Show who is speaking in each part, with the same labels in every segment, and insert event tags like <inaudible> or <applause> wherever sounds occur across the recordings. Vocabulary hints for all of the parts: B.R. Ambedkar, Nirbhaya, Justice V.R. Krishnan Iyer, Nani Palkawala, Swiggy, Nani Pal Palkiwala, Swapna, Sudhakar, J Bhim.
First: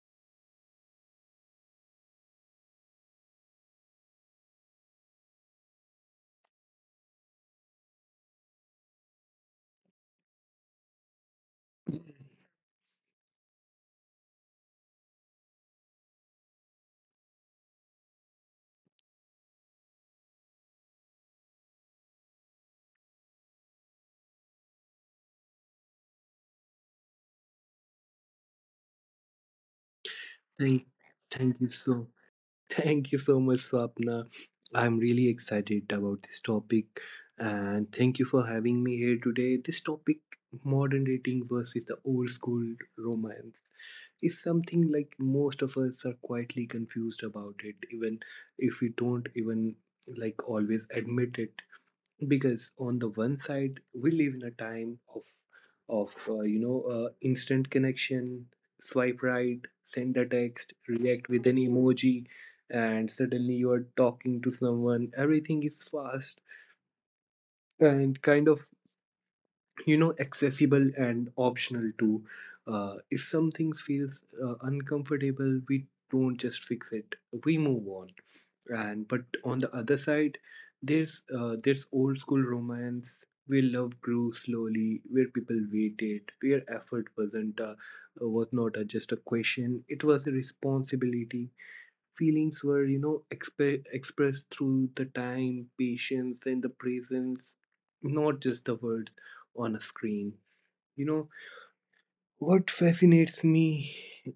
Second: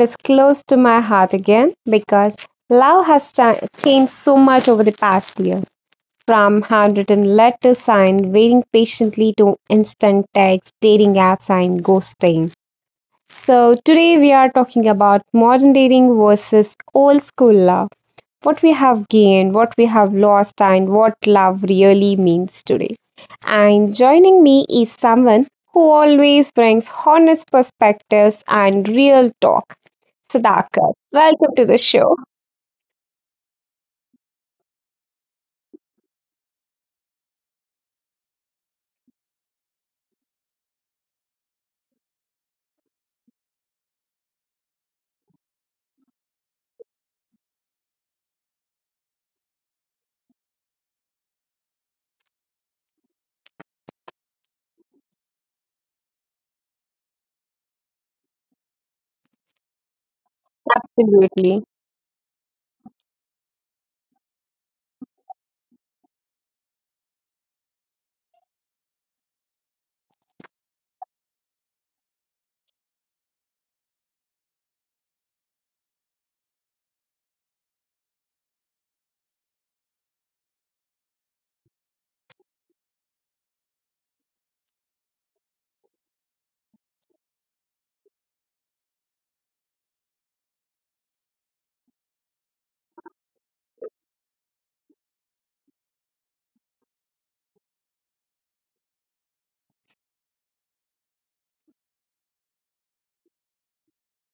Speaker 1: is close to my heart again because love has cha- changed so much over the past year. From handwritten letters signed, waiting patiently to instant texts, dating apps, and ghosting. So, today we are talking about modern dating versus old school love. What we have gained, what we have lost, and what love really means today. And joining me is someone who always brings honest perspectives and real talk.
Speaker 2: Thank,
Speaker 1: Sudhakar, welcome
Speaker 2: thank
Speaker 1: to
Speaker 2: you
Speaker 1: the
Speaker 2: so,
Speaker 1: show.
Speaker 2: <laughs> thank you so much, Swapna. I'm really excited about this topic, and thank you for having me here today. This topic, modern dating versus the old school romance, is something like most of us are quietly confused about it, even if we don't even like always admit it. Because on the one side we live in a time of instant connection, swipe right, send a text, react with an
Speaker 1: Absolutely.
Speaker 2: emoji, and suddenly you are talking to someone. Everything is fast and kind of, you know, accessible and optional too. If something feels uncomfortable, we don't just fix it, we move on. And but on the other side there's old school romance where love grew slowly, where people waited, where effort was not just a question, it was a responsibility. Feelings were, you know, expressed through the time, patience and the presence, not just the words on a screen, you know. What fascinates me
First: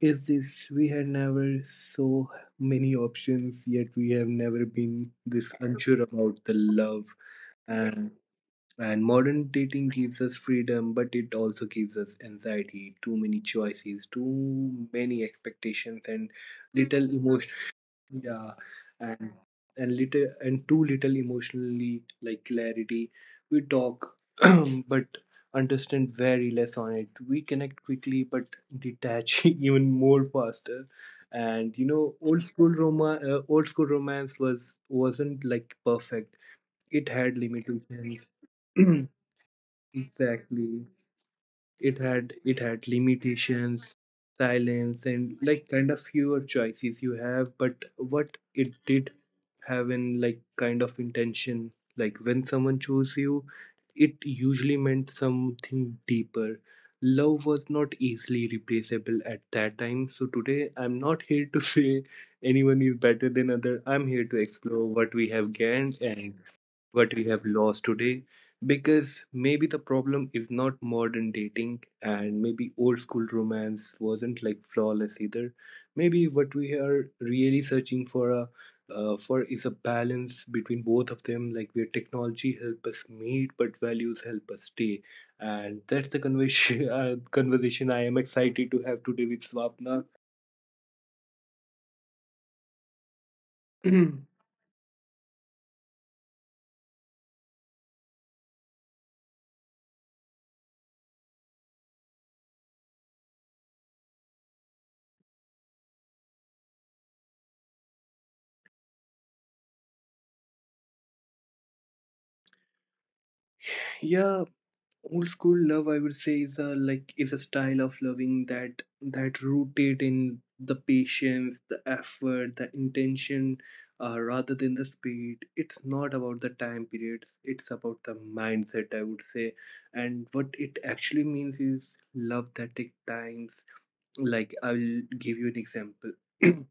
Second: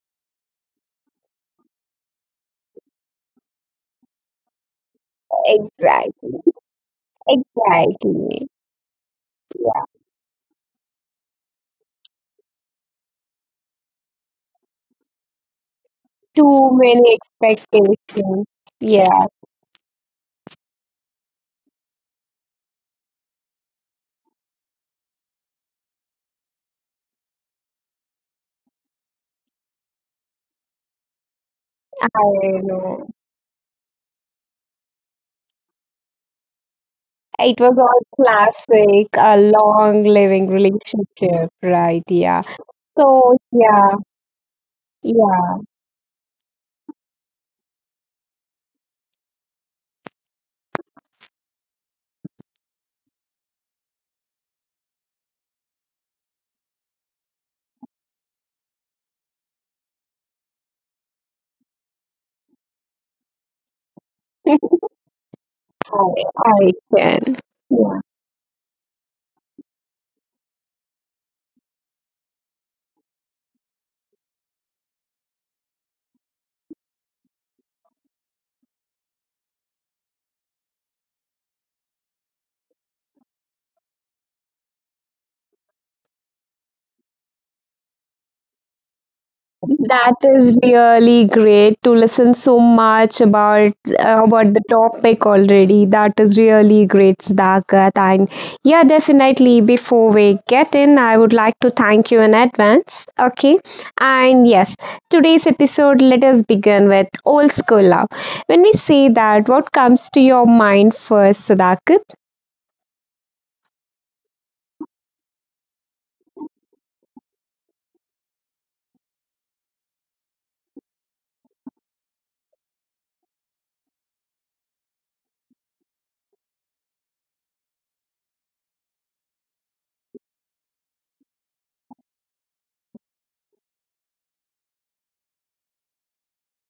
Speaker 2: is this, we had never so many options, yet we have never been this unsure about
Speaker 1: Exactly.
Speaker 2: the love. and
Speaker 1: Exactly.
Speaker 2: and modern dating gives us freedom, but it also gives us anxiety, too many choices, too many expectations and
Speaker 1: Too
Speaker 2: little
Speaker 1: many
Speaker 2: emotional.
Speaker 1: expectations.
Speaker 2: Yeah.
Speaker 1: Yeah,
Speaker 2: And and little and too little emotionally like clarity. We talk, <clears throat> but understand very less on it. We connect quickly but detach <laughs> even more faster. And you know,
Speaker 1: I know.
Speaker 2: old school romance wasn't like perfect, it had
Speaker 1: It was
Speaker 2: limitations.
Speaker 1: all classic, a
Speaker 2: <clears throat>
Speaker 1: long living
Speaker 2: exactly,
Speaker 1: relationship,
Speaker 2: it
Speaker 1: right?
Speaker 2: had,
Speaker 1: Yeah.
Speaker 2: it had
Speaker 1: So, yeah,
Speaker 2: limitations, silence and
Speaker 1: yeah,
Speaker 2: like kind of fewer choices you have, but what it did have in like kind of intention, like when someone chose you, it usually meant something deeper. Love was not easily replaceable at that time. So today I'm not here to <laughs> say anyone is better than other, I'm here to
Speaker 1: <laughs>
Speaker 2: explore what we have gained
Speaker 1: I,
Speaker 2: and
Speaker 1: I
Speaker 2: what we
Speaker 1: can.
Speaker 2: have lost
Speaker 1: Yeah.
Speaker 2: today. Because maybe the problem is not modern dating, and maybe old school romance wasn't like flawless either. Maybe what we are really searching for is a balance between both of them, like where technology help us meet but values help us stay. And that's the conversation <laughs> conversation I am excited to have today with Swapna.
Speaker 1: That is really great to listen so much
Speaker 2: <clears throat>
Speaker 1: about the topic already. That is really great, Sudhakat. And yeah, definitely. Before we get in, I would like to thank you in advance. Okay, and yes, today's episode. Let us begin with old school love. When we say that, what comes to your mind first, Sudhakat?
Speaker 2: yeah, old school love, I would say, is a is a style of loving that rooted in the patience, the effort, the intention, rather than the speed. It's not about the time periods, it's about the mindset, I would say. And what it actually means is love that takes times. Like, I'll give you an example. <clears throat>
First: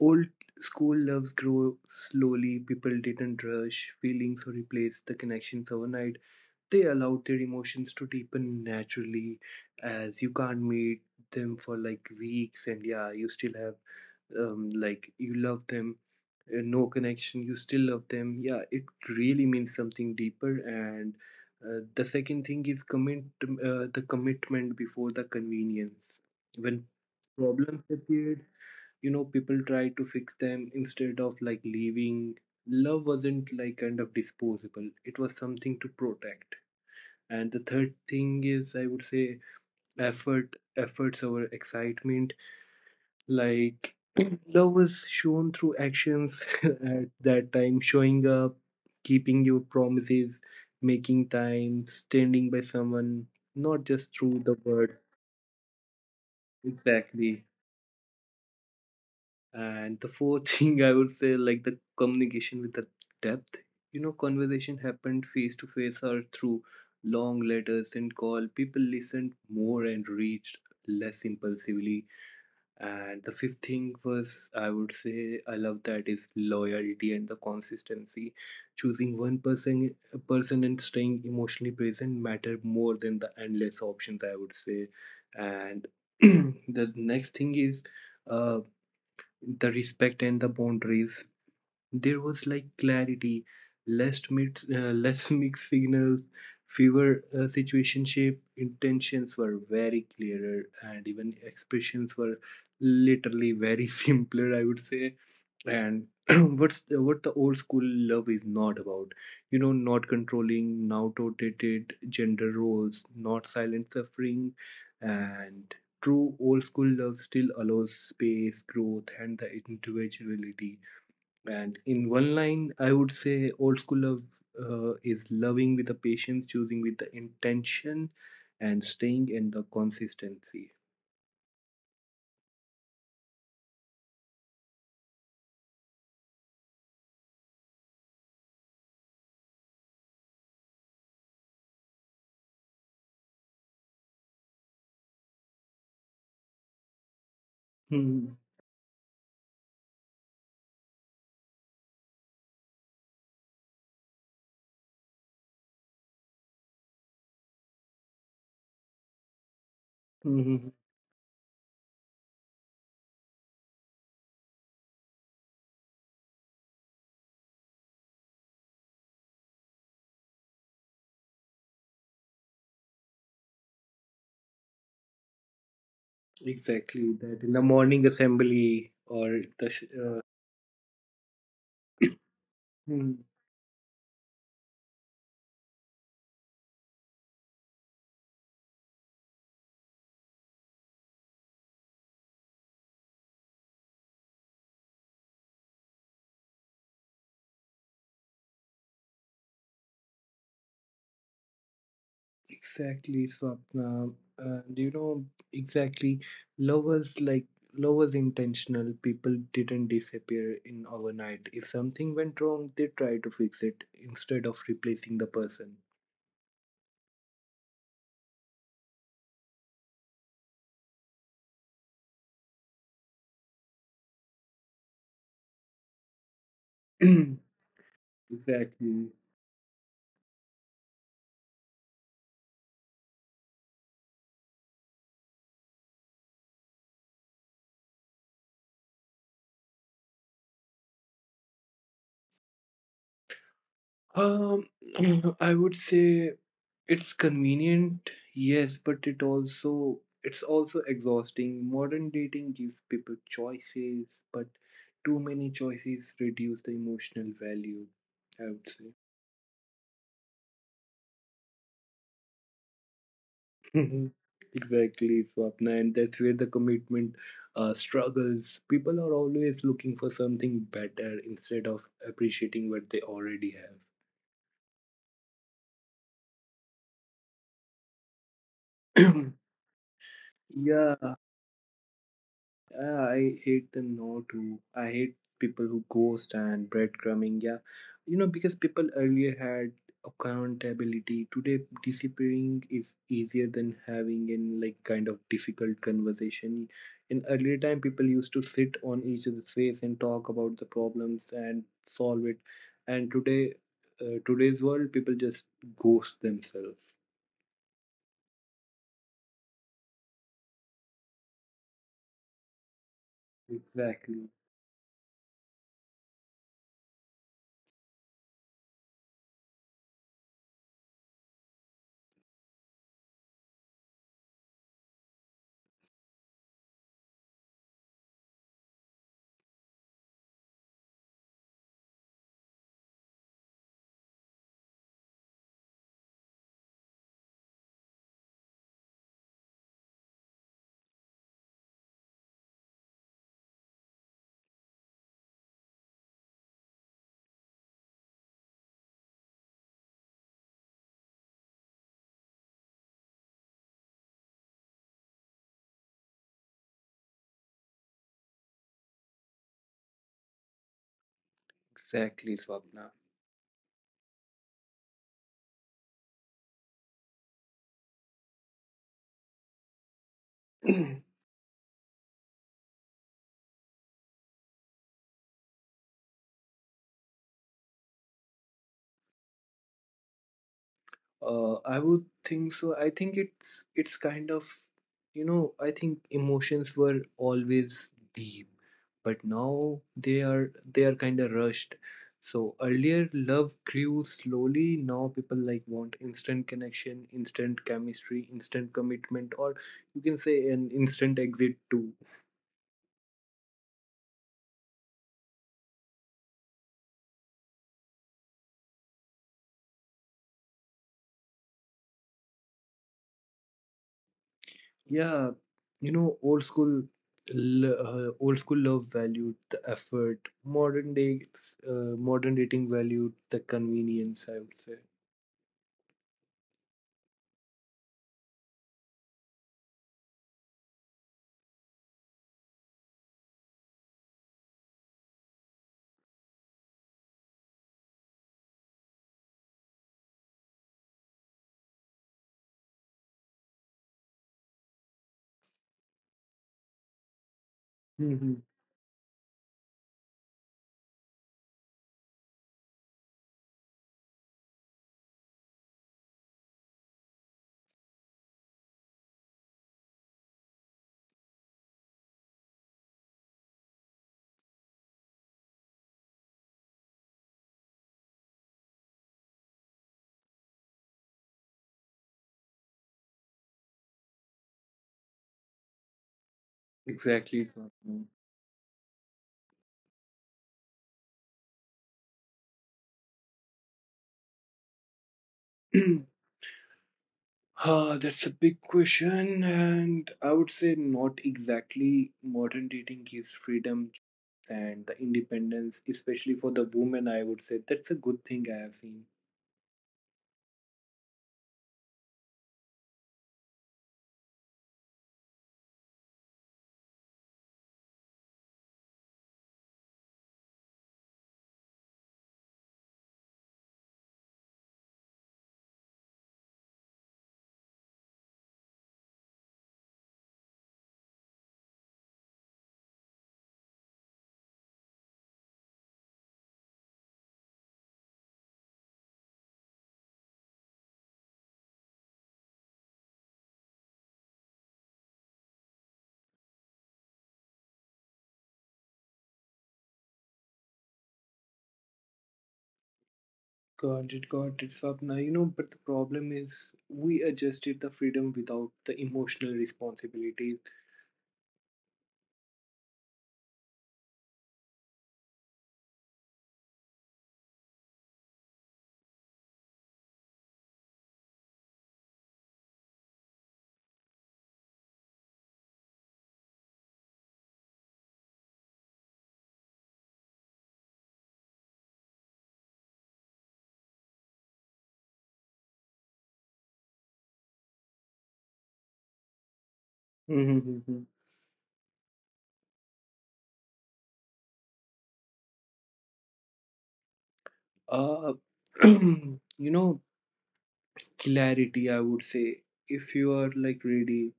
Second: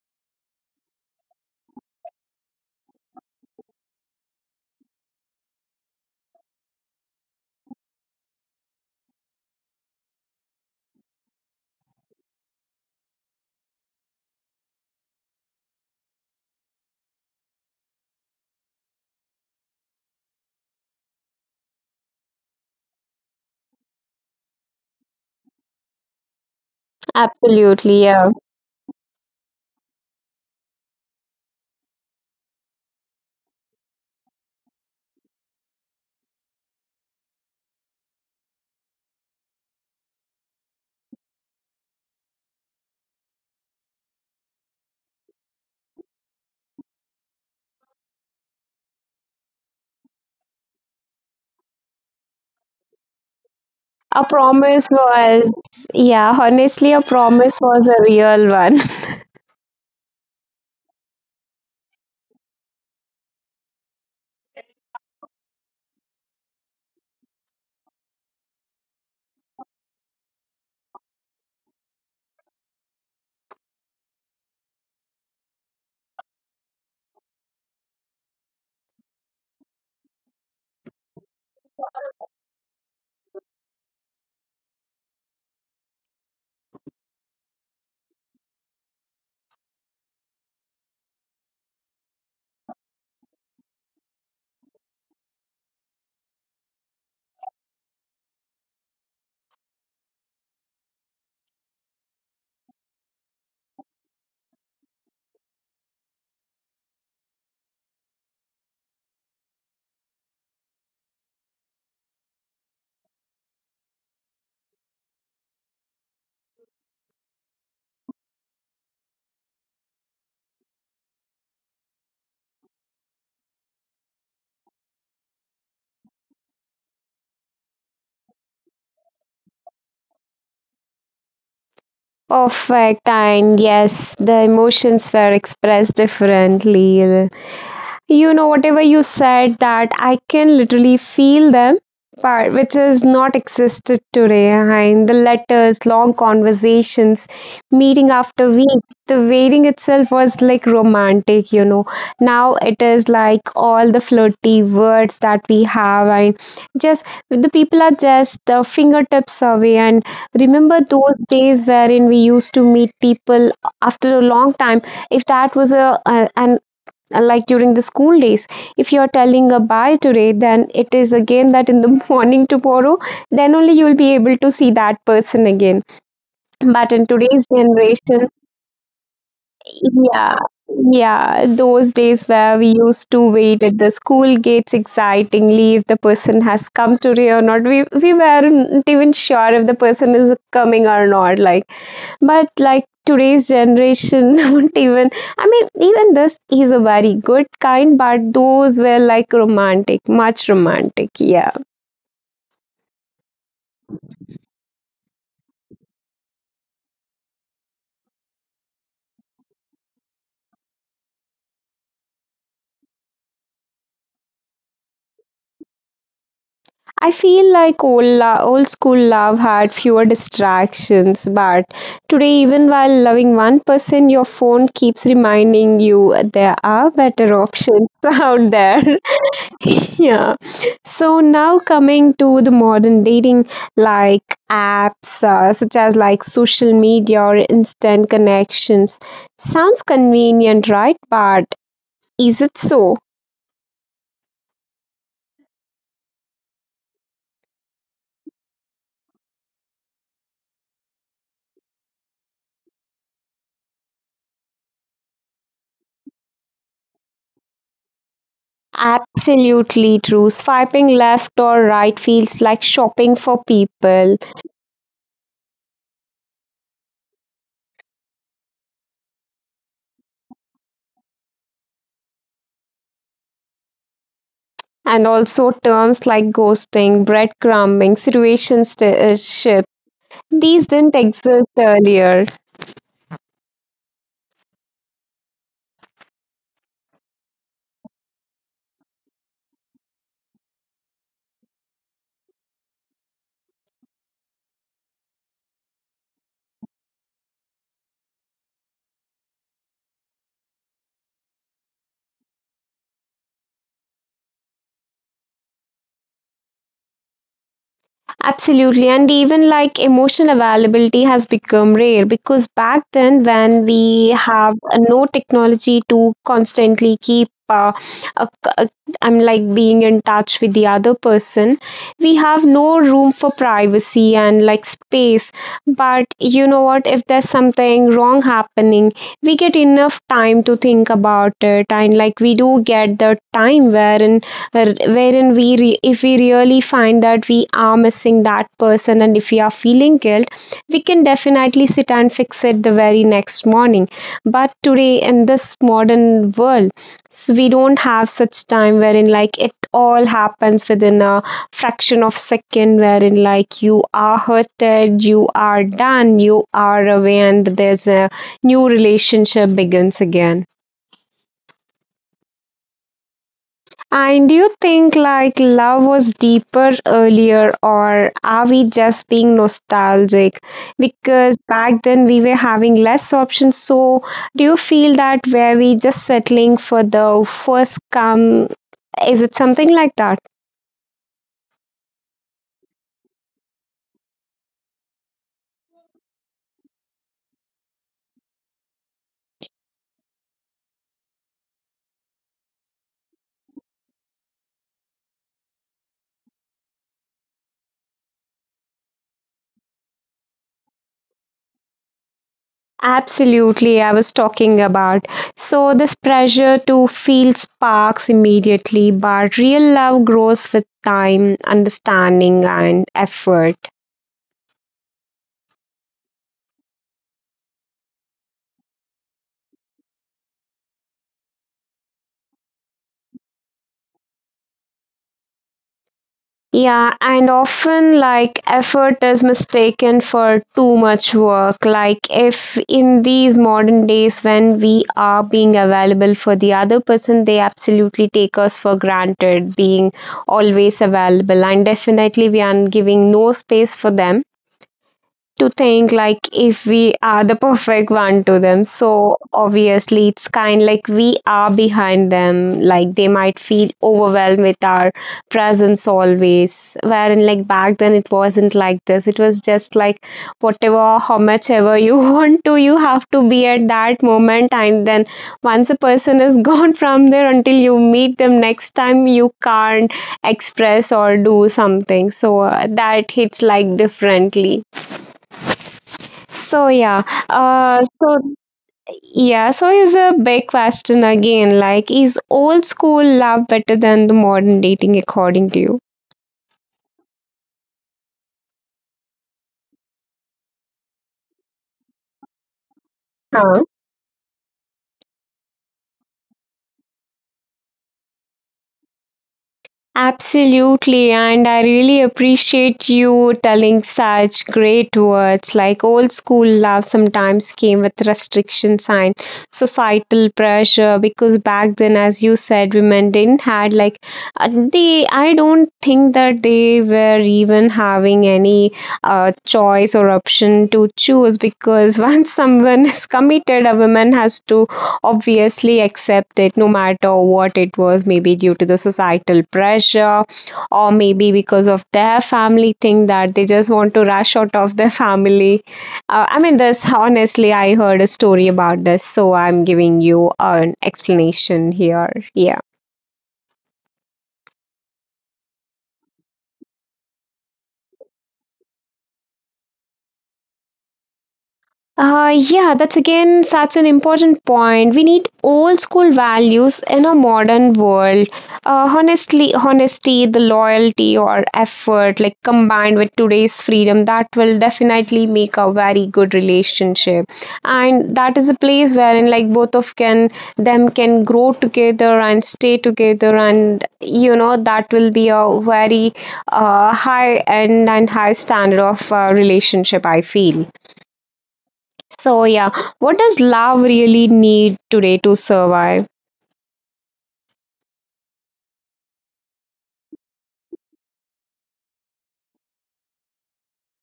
Speaker 2: old school loves grow slowly, people didn't rush feelings or replace the connections overnight. They allowed their emotions to deepen naturally. As you can't meet them for like weeks and yeah, you still have, like, you love them. No connection, you still love them. Yeah, it really means something deeper. And the second thing is commit the commitment before the convenience. When problems
Speaker 1: Absolutely, yeah.
Speaker 2: appeared, you know, people try to fix them instead of like leaving. Love wasn't like kind of disposable, it was something to protect. And the third thing is, I would say, effort, efforts over excitement. Like, <clears throat> love was shown through actions <laughs> at that time, showing up, keeping your promises, making time, standing by someone, not just
Speaker 1: A
Speaker 2: through the
Speaker 1: promise
Speaker 2: words.
Speaker 1: was, yeah, honestly, a
Speaker 2: Exactly.
Speaker 1: promise was a real one. <laughs>
Speaker 2: And the fourth <laughs> thing I would say, like the communication with the depth. You know, conversation happened face to face or through long letters and call. People listened more and reached less impulsively. And the fifth thing was, I would say, I love that is loyalty and the consistency. Choosing one person, a person, and staying emotionally present matter more than the endless options, I would say. And <clears throat> the next thing is, uh, the respect and the boundaries. There was like clarity, <laughs> less mixed signals, fewer situationship. Intentions were very clearer, and even expressions were literally very <laughs> simpler, I would say. And <clears throat> what the old school love is not about. You know, not controlling, not outdated gender roles, not silent suffering. And true old school love still allows space, growth and the individuality. And in one line, I would say old school love is loving with the patience, choosing with the intention, and staying in the consistency.
Speaker 1: Perfect, and yes, the emotions were expressed differently. You know, whatever you said, that I can literally feel them, part which is not existed today. And the letters, long conversations, meeting
Speaker 2: Hmm.
Speaker 1: after week. The waiting itself was like romantic, you know. Now it is like all the flirty words that we have, and just the people are just the fingertips away. And
Speaker 2: Hmm.
Speaker 1: remember those days wherein we used to meet people after a long time if that was a an like during the school days, if you're telling a bye today, then it is again that in the <laughs> morning tomorrow, then only you'll be able to see that person again. But in
Speaker 2: Exactly that
Speaker 1: today's
Speaker 2: in the morning
Speaker 1: generation,
Speaker 2: assembly or the
Speaker 1: yeah, yeah, those days where we used
Speaker 2: hmm.
Speaker 1: to wait at the school gates excitingly if the person has come today or not, we weren't even sure if the person is coming or not, like, but like today's generation, <laughs> don't even, I mean, even this is a very good kind, but those were like romantic, much romantic, yeah.
Speaker 2: Exactly, Swapna. Do you know, exactly, love was like, love was intentional. People didn't disappear in overnight. If something went wrong, they try to fix it instead of replacing the person.
Speaker 1: I feel like old school love had fewer distractions, but today, even while loving one person, your phone keeps reminding you there are better options <laughs>
Speaker 2: <clears throat>
Speaker 1: out there.
Speaker 2: Exactly.
Speaker 1: <laughs> Yeah. So now coming to the modern dating, like apps such as like social media or instant connections, sounds convenient, right? But is it so?
Speaker 2: Um, <clears throat> I would say it's convenient, yes, but it's also exhausting. Modern dating gives people choices, but too many choices reduce the emotional value, I would say.
Speaker 1: Absolutely true. Swiping left or right feels like shopping for
Speaker 2: Mhm.
Speaker 1: people,
Speaker 2: Exactly, Swapna, and that's where the commitment struggles. People are always looking for something better instead of appreciating what they already
Speaker 1: and also terms like ghosting, breadcrumbing,
Speaker 2: have.
Speaker 1: situationship. These didn't
Speaker 2: <clears throat> yeah.
Speaker 1: exist earlier.
Speaker 2: I hate them now too. I hate people who ghost and breadcrumbing. Yeah, you know, because people earlier had accountability. Today, disappearing is easier than having in like kind of difficult conversation. In earlier time, people used to sit on each other's face and talk about the problems and solve it. And today, today's world, people just ghost themselves.
Speaker 1: Absolutely, and even like emotional availability has become rare because back then, when we
Speaker 2: Exactly,
Speaker 1: have no technology to constantly keep, a, a, I'm like being in touch with the other person, we have no room for privacy and like space. But you know what? If there's something wrong happening, we get enough time to think about it, and like we do get the time wherein if we really find that we are missing that person and if we are feeling guilt, we can definitely sit and fix it the very next morning. But today in this modern world, so we don't have such time wherein like it all happens within a fraction of second wherein like you are hurted, you are done, you are away, and there's a new relationship begins again.
Speaker 2: exactly, Swapna.
Speaker 1: And do you think like love was deeper earlier, or are we just being nostalgic?
Speaker 2: <clears throat>
Speaker 1: Because back then we were having less options. So do you feel that were we just settling for the first come? Is it something like that?
Speaker 2: I would think so. I think it's kind of, you know, I think emotions were always deep, but now they are kind of rushed. So earlier love grew slowly. Now people like want instant connection, instant chemistry, instant commitment, or you can say an instant exit too.
Speaker 1: Absolutely, I was talking about. So, this pressure to feel sparks immediately, but real love grows with time, understanding, and effort.
Speaker 2: Yeah, you know, old school, old school love valued the effort. Modern day, Modern dating valued the convenience, I would say.
Speaker 1: Yeah, and often like effort is mistaken for too much work. Like, if in these modern days when we are being available for the other person, they absolutely take us for granted, being always available, and definitely we are giving no space for them to think like if we are the
Speaker 2: Hmm.
Speaker 1: perfect one to them, so obviously it's kind like we are behind them, like they might feel overwhelmed with our presence always, wherein like back then it wasn't like this, it was just like whatever how much ever you <laughs> want to, you have to be at that moment, and then once a person is <laughs> gone from there, until you meet them next time you can't express or do something. So that hits like differently. So
Speaker 2: Exactly.
Speaker 1: yeah,
Speaker 2: Satyam.
Speaker 1: so yeah, so is a big question again. Like, is old school love better than the modern dating according
Speaker 2: <clears throat>
Speaker 1: to you?
Speaker 2: Ah, that's a big question, and I would say not exactly. Modern dating gives freedom
Speaker 1: Huh?
Speaker 2: and the independence, especially for the woman. I would say that's a good thing I have seen.
Speaker 1: Absolutely, and I really appreciate you telling such great words. Like old school love sometimes came with restriction sign, societal pressure. Because back then, as you said, women didn't had like they. I don't think that they were even having any choice or option to choose. Because <laughs> once someone is committed, a woman has to obviously accept it no matter what it was, maybe due to the societal pressure or maybe because of their family thing that they just want to rush out of their family. I mean, this honestly, I heard a story about this, so I'm giving you an explanation here. Yeah.
Speaker 2: Got it, Swapna. You know, but the problem is we adjusted the freedom without the emotional responsibilities.
Speaker 1: Yeah, that's again such an important point. We need old school values in a modern world. Honestly, honesty, the loyalty or effort, like combined with today's freedom, that will definitely make a very good relationship. And that is a place wherein like both of can them can grow together and stay together, and you know that will be a very high end and high standard of relationship. I
Speaker 2: Mm-hmm.
Speaker 1: feel. So, yeah, what does love really need today to survive?
Speaker 2: Uh, <clears throat> you know, clarity, I would say. If you are like ready,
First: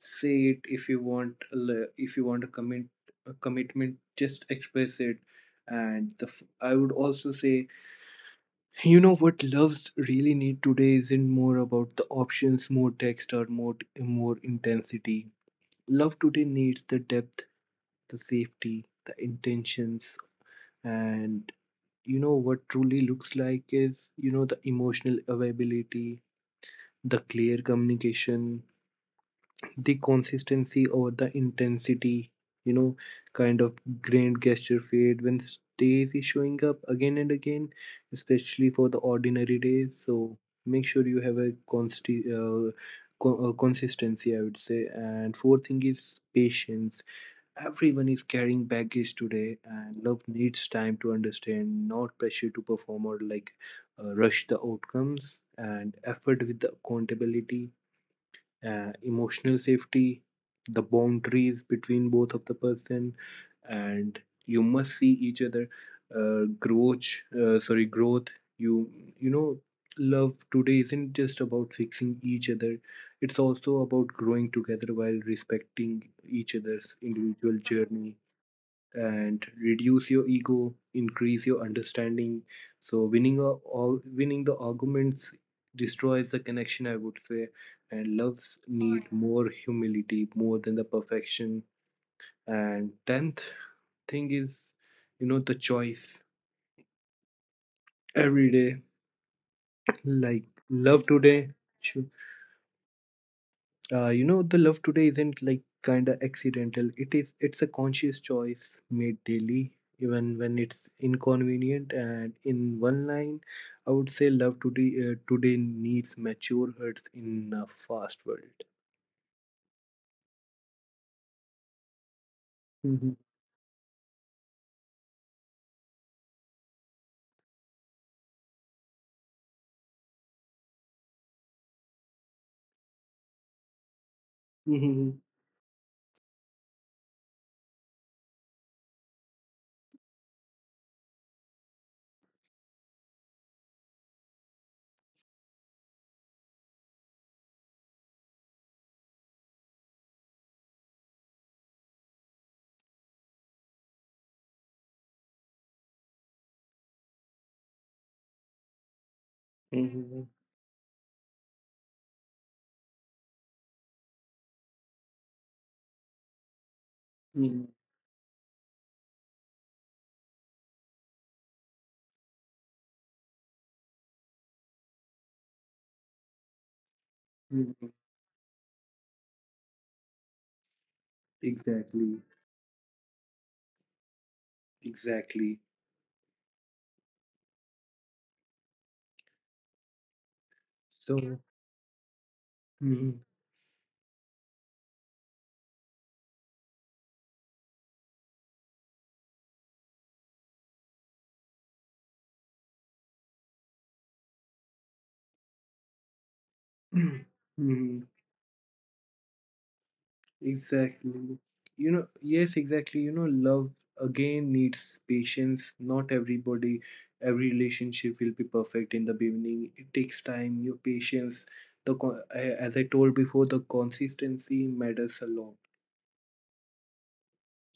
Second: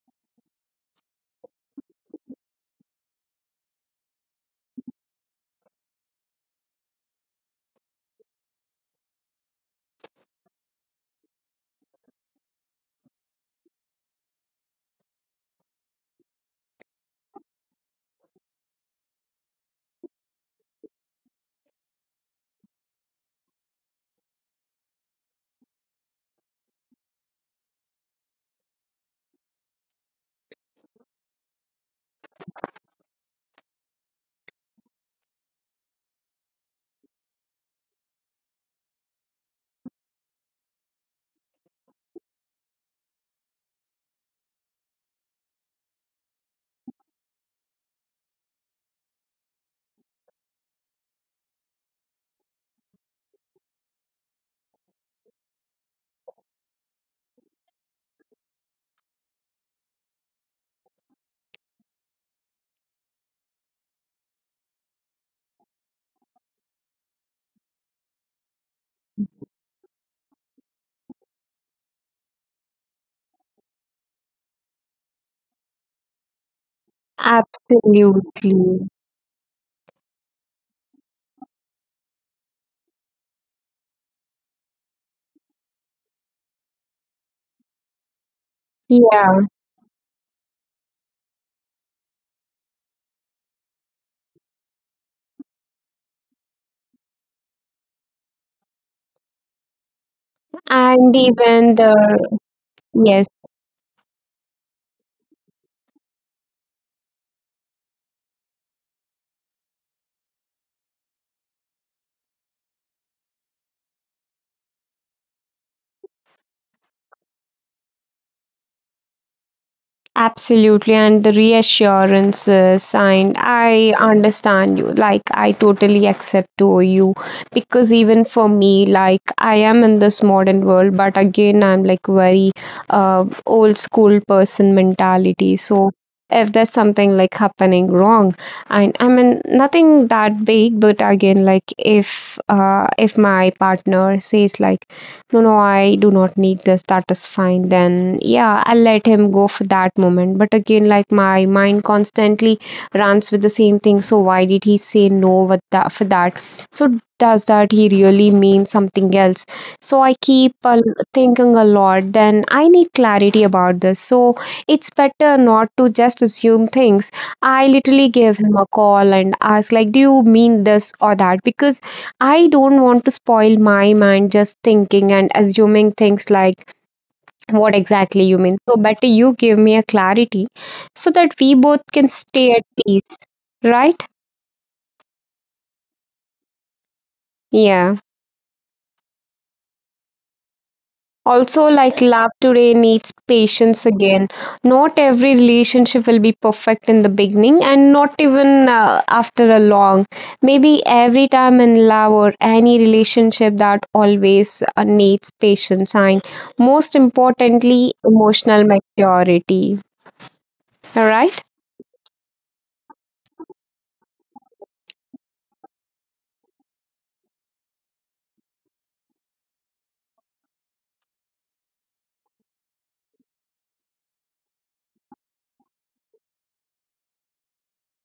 Speaker 2: say it. If you want, if you want a commitment, just express it. And I would also say, you know, what loves really need today isn't more about the options, more text, or more intensity. Love today needs the depth, the safety, the intentions, and you know what truly looks like is, you know, the emotional availability, the clear communication, the consistency or the intensity, you know, kind of grand gesture fade when stays is showing up again and again, especially for the ordinary days. So make sure you have a consistency, I would say. And fourth thing is patience. Everyone is carrying baggage today, and love needs time to understand, not pressure to perform or like rush the outcomes, and effort with the accountability, emotional safety, the boundaries between both of the person, and you must see each other uh, growth. Growth. You you know, love today isn't just about fixing each other. It's also about growing together while respecting each other's individual journey,
Speaker 1: Absolutely.
Speaker 2: and reduce your ego, increase your understanding. So winning a, all winning the arguments destroys the connection, I would say. And loves need
Speaker 1: Yeah.
Speaker 2: more humility more than the perfection. And 10th thing is, you know, the choice every day. Like,
Speaker 1: And
Speaker 2: love
Speaker 1: even
Speaker 2: today
Speaker 1: the,
Speaker 2: cho-
Speaker 1: yes.
Speaker 2: you know, the love today isn't like kind of accidental, it's a conscious choice made daily, even when it's inconvenient. And in one line, I would say love today needs mature hearts in a fast world.
Speaker 1: Absolutely, and the reassurances, and
Speaker 2: Mhm,
Speaker 1: I understand you. Like, I totally accept to you because even for me, like, I am in this modern world, but again, I'm like very old school person mentality.
Speaker 2: mhm,
Speaker 1: So, if there's something like happening wrong, and I mean, nothing that big, but again, like, if my partner says like no, no, I do not need this, that is fine, then yeah, I'll let him go for that moment. But again, like my mind constantly runs with the same thing, so why did he say no with that for that? So does that he really mean something else? So I keep
Speaker 2: mhm,
Speaker 1: thinking a lot, then I need clarity about this, so it's better not to just assume things. I
Speaker 2: mhm,
Speaker 1: literally gave him a call and asked like, do you mean this or that? Because I don't want to spoil my mind just thinking and assuming things like what exactly
Speaker 2: mhm.
Speaker 1: you mean. So, better you give me a clarity so that we both can stay
Speaker 2: exactly
Speaker 1: at peace, right?
Speaker 2: exactly
Speaker 1: Yeah. Also,
Speaker 2: So,
Speaker 1: like love today needs
Speaker 2: mhm.
Speaker 1: patience again. Not every relationship will be perfect in the beginning, and not even after a long. Maybe every time in love or any relationship that always needs patience and most
Speaker 2: <clears throat>
Speaker 1: importantly,
Speaker 2: mhm.
Speaker 1: emotional maturity. All right.
Speaker 2: Exactly. You know, yes, exactly. You know, love again needs patience. Not everybody, every relationship will be perfect in the beginning. It takes time, your patience. The as I told before, the consistency matters a lot.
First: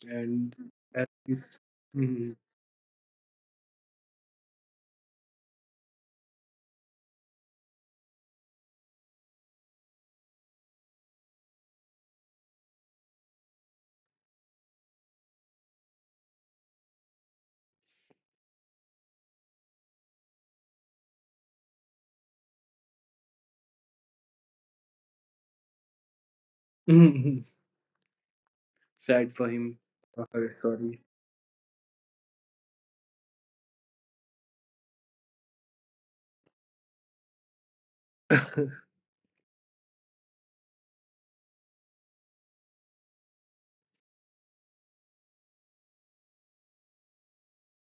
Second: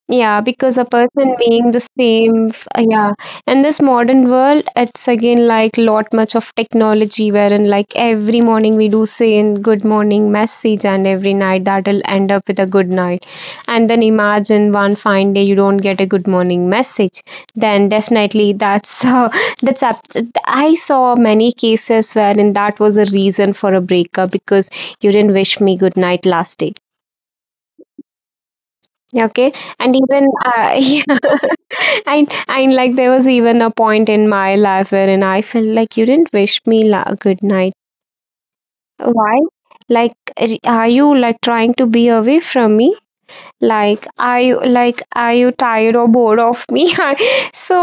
Speaker 1: Yeah,
Speaker 2: And
Speaker 1: because a
Speaker 2: as
Speaker 1: person
Speaker 2: it's
Speaker 1: being the
Speaker 2: Mhm.
Speaker 1: same, yeah. In this modern world, it's again like lot much of technology wherein like every morning we do say in good morning message and every night that'll end up with a good night. And then imagine one fine day you don't get a good morning message. Then definitely that's <laughs> I saw many cases wherein that was a reason for a breakup because you didn't wish me good night last day.
Speaker 2: <laughs> sad for him.
Speaker 1: Okay,
Speaker 2: Or
Speaker 1: and
Speaker 2: her,
Speaker 1: even
Speaker 2: sorry.
Speaker 1: <laughs> yeah, I and like there was even a point in my life wherein I felt like you didn't wish me la- good night.
Speaker 2: <laughs>
Speaker 1: Why? Like, are you like trying to be away from me? Like, are you like, are you tired or bored of me? <laughs> So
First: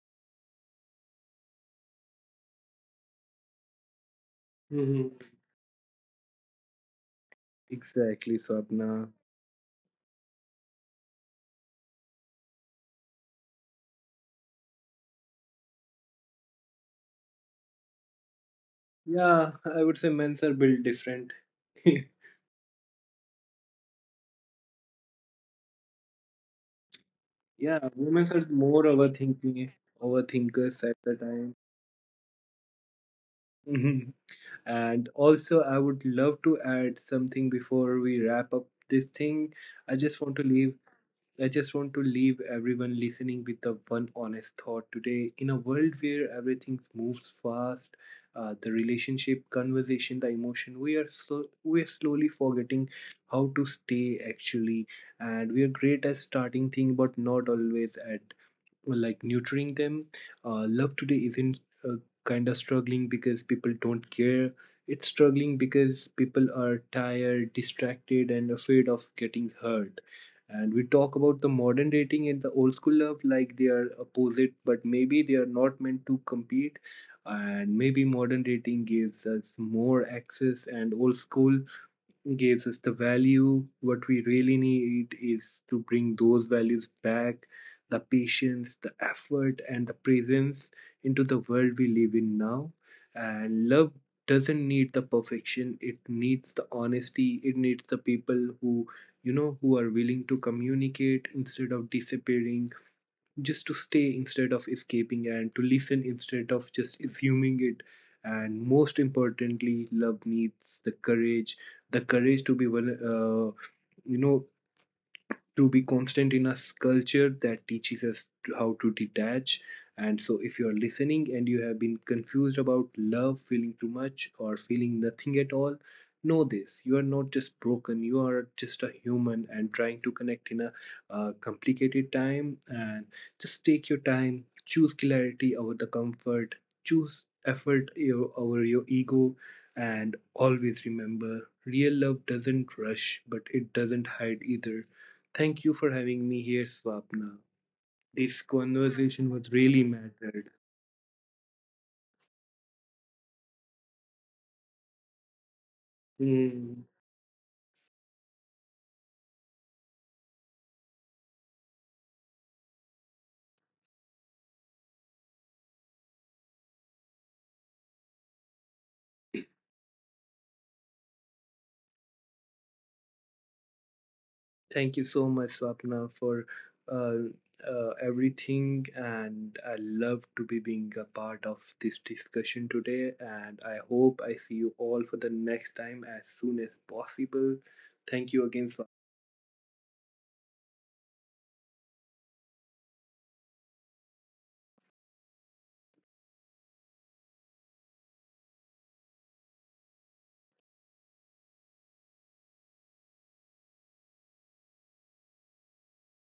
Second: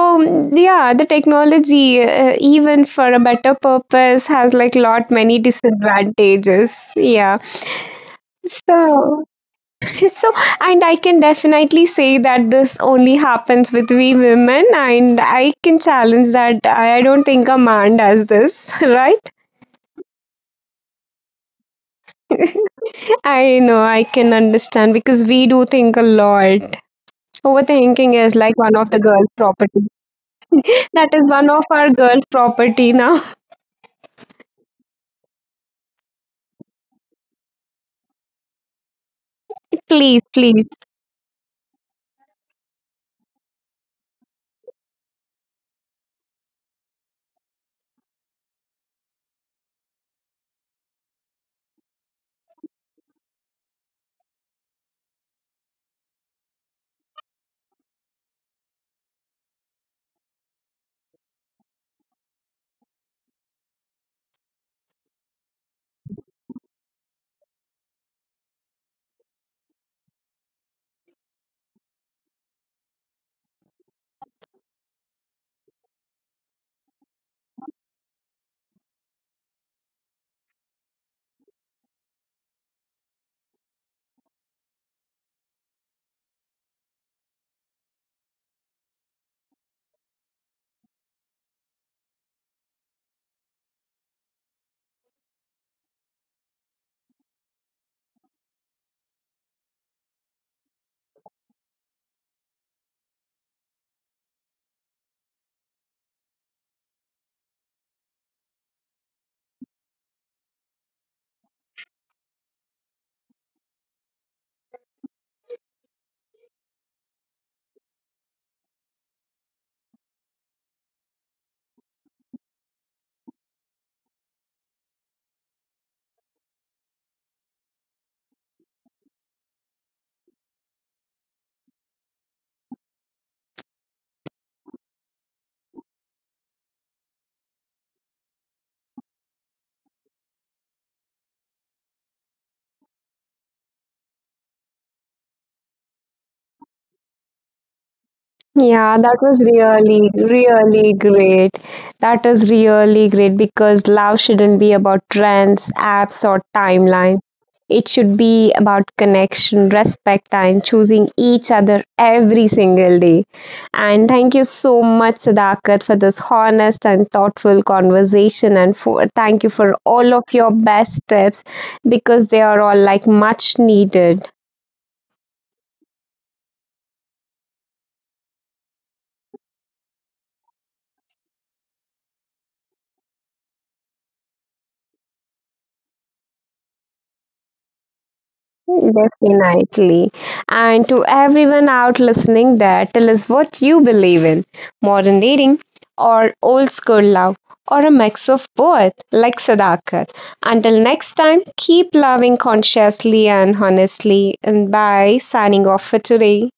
Speaker 1: yeah, the technology, even for a better purpose, has like lot
Speaker 2: Mhm.
Speaker 1: many disadvantages. Yeah.
Speaker 2: Exactly, Swapna.
Speaker 1: So so, and I can definitely say that this only happens with we women, and I can challenge that I don't think a man does this, <laughs> right?
Speaker 2: Yeah, I would say men's are built different. <laughs>
Speaker 1: I know, I can understand because we do think a lot.
Speaker 2: Yeah,
Speaker 1: Overthinking
Speaker 2: women
Speaker 1: is
Speaker 2: are
Speaker 1: like one
Speaker 2: more
Speaker 1: of the girl
Speaker 2: overthinking
Speaker 1: property.
Speaker 2: overthinkers at
Speaker 1: That
Speaker 2: the
Speaker 1: is one
Speaker 2: time.
Speaker 1: of our girl property now.
Speaker 2: Mhm. And also, I would love to add something before we wrap up this thing. I just
Speaker 1: <laughs>
Speaker 2: want to
Speaker 1: Please,
Speaker 2: leave.
Speaker 1: please.
Speaker 2: I just want to leave everyone listening with the one honest thought today. In a world where everything moves fast, the relationship, conversation, the emotion, we are slowly forgetting how to stay actually, and we are great at starting things, but not always at like nurturing them. Love today isn't uh, kind of struggling because people don't care. It's struggling because people are tired, distracted, and afraid of getting hurt. And we talk about the modern dating and the old school love like they are opposite, but maybe they are not meant to compete. And maybe modern dating gives us more access, and old school gives us the value. What we really need is to bring those values back, the patience, the effort, and the presence, into the world we live in now. And love doesn't need the perfection, it needs the honesty, it needs the people who, you know, who are willing to communicate instead of disappearing, just to stay instead of escaping, and to listen instead of just assuming it. And most importantly, love needs the courage, the courage to be you know, to be constant in a culture that teaches us how to detach. And so, if you are listening and you have been confused about love, feeling too much, or feeling nothing at all, know this, you are not just broken, you are just a human and trying to connect in a complicated time. And just take your time, choose clarity over the comfort, choose effort over your ego, and always remember, real love doesn't rush, but it doesn't hide either. Thank you for having me here, Swapna. This
Speaker 1: Yeah, that
Speaker 2: conversation
Speaker 1: was
Speaker 2: was really
Speaker 1: really,
Speaker 2: mattered.
Speaker 1: really great. That is really great because love shouldn't be about trends, apps, or
Speaker 2: Hmm.
Speaker 1: timelines. It should be about connection, respect, and choosing each other every single day. And thank you so much, Sadakat, for this honest and thoughtful conversation. And for, thank you for all of your best tips because they are all like much needed.
Speaker 2: Thank you so much, Swapna, for uh, everything. And I love to be being a part of this discussion today. And I hope I see you all for the next time as soon as possible. Thank you again, Swapna.
Speaker 1: Definitely. And to everyone out listening there, tell us what you believe in, modern dating or old school love or a mix of both, like Sadakat. Until next time, keep loving consciously and honestly. And bye, signing off for today.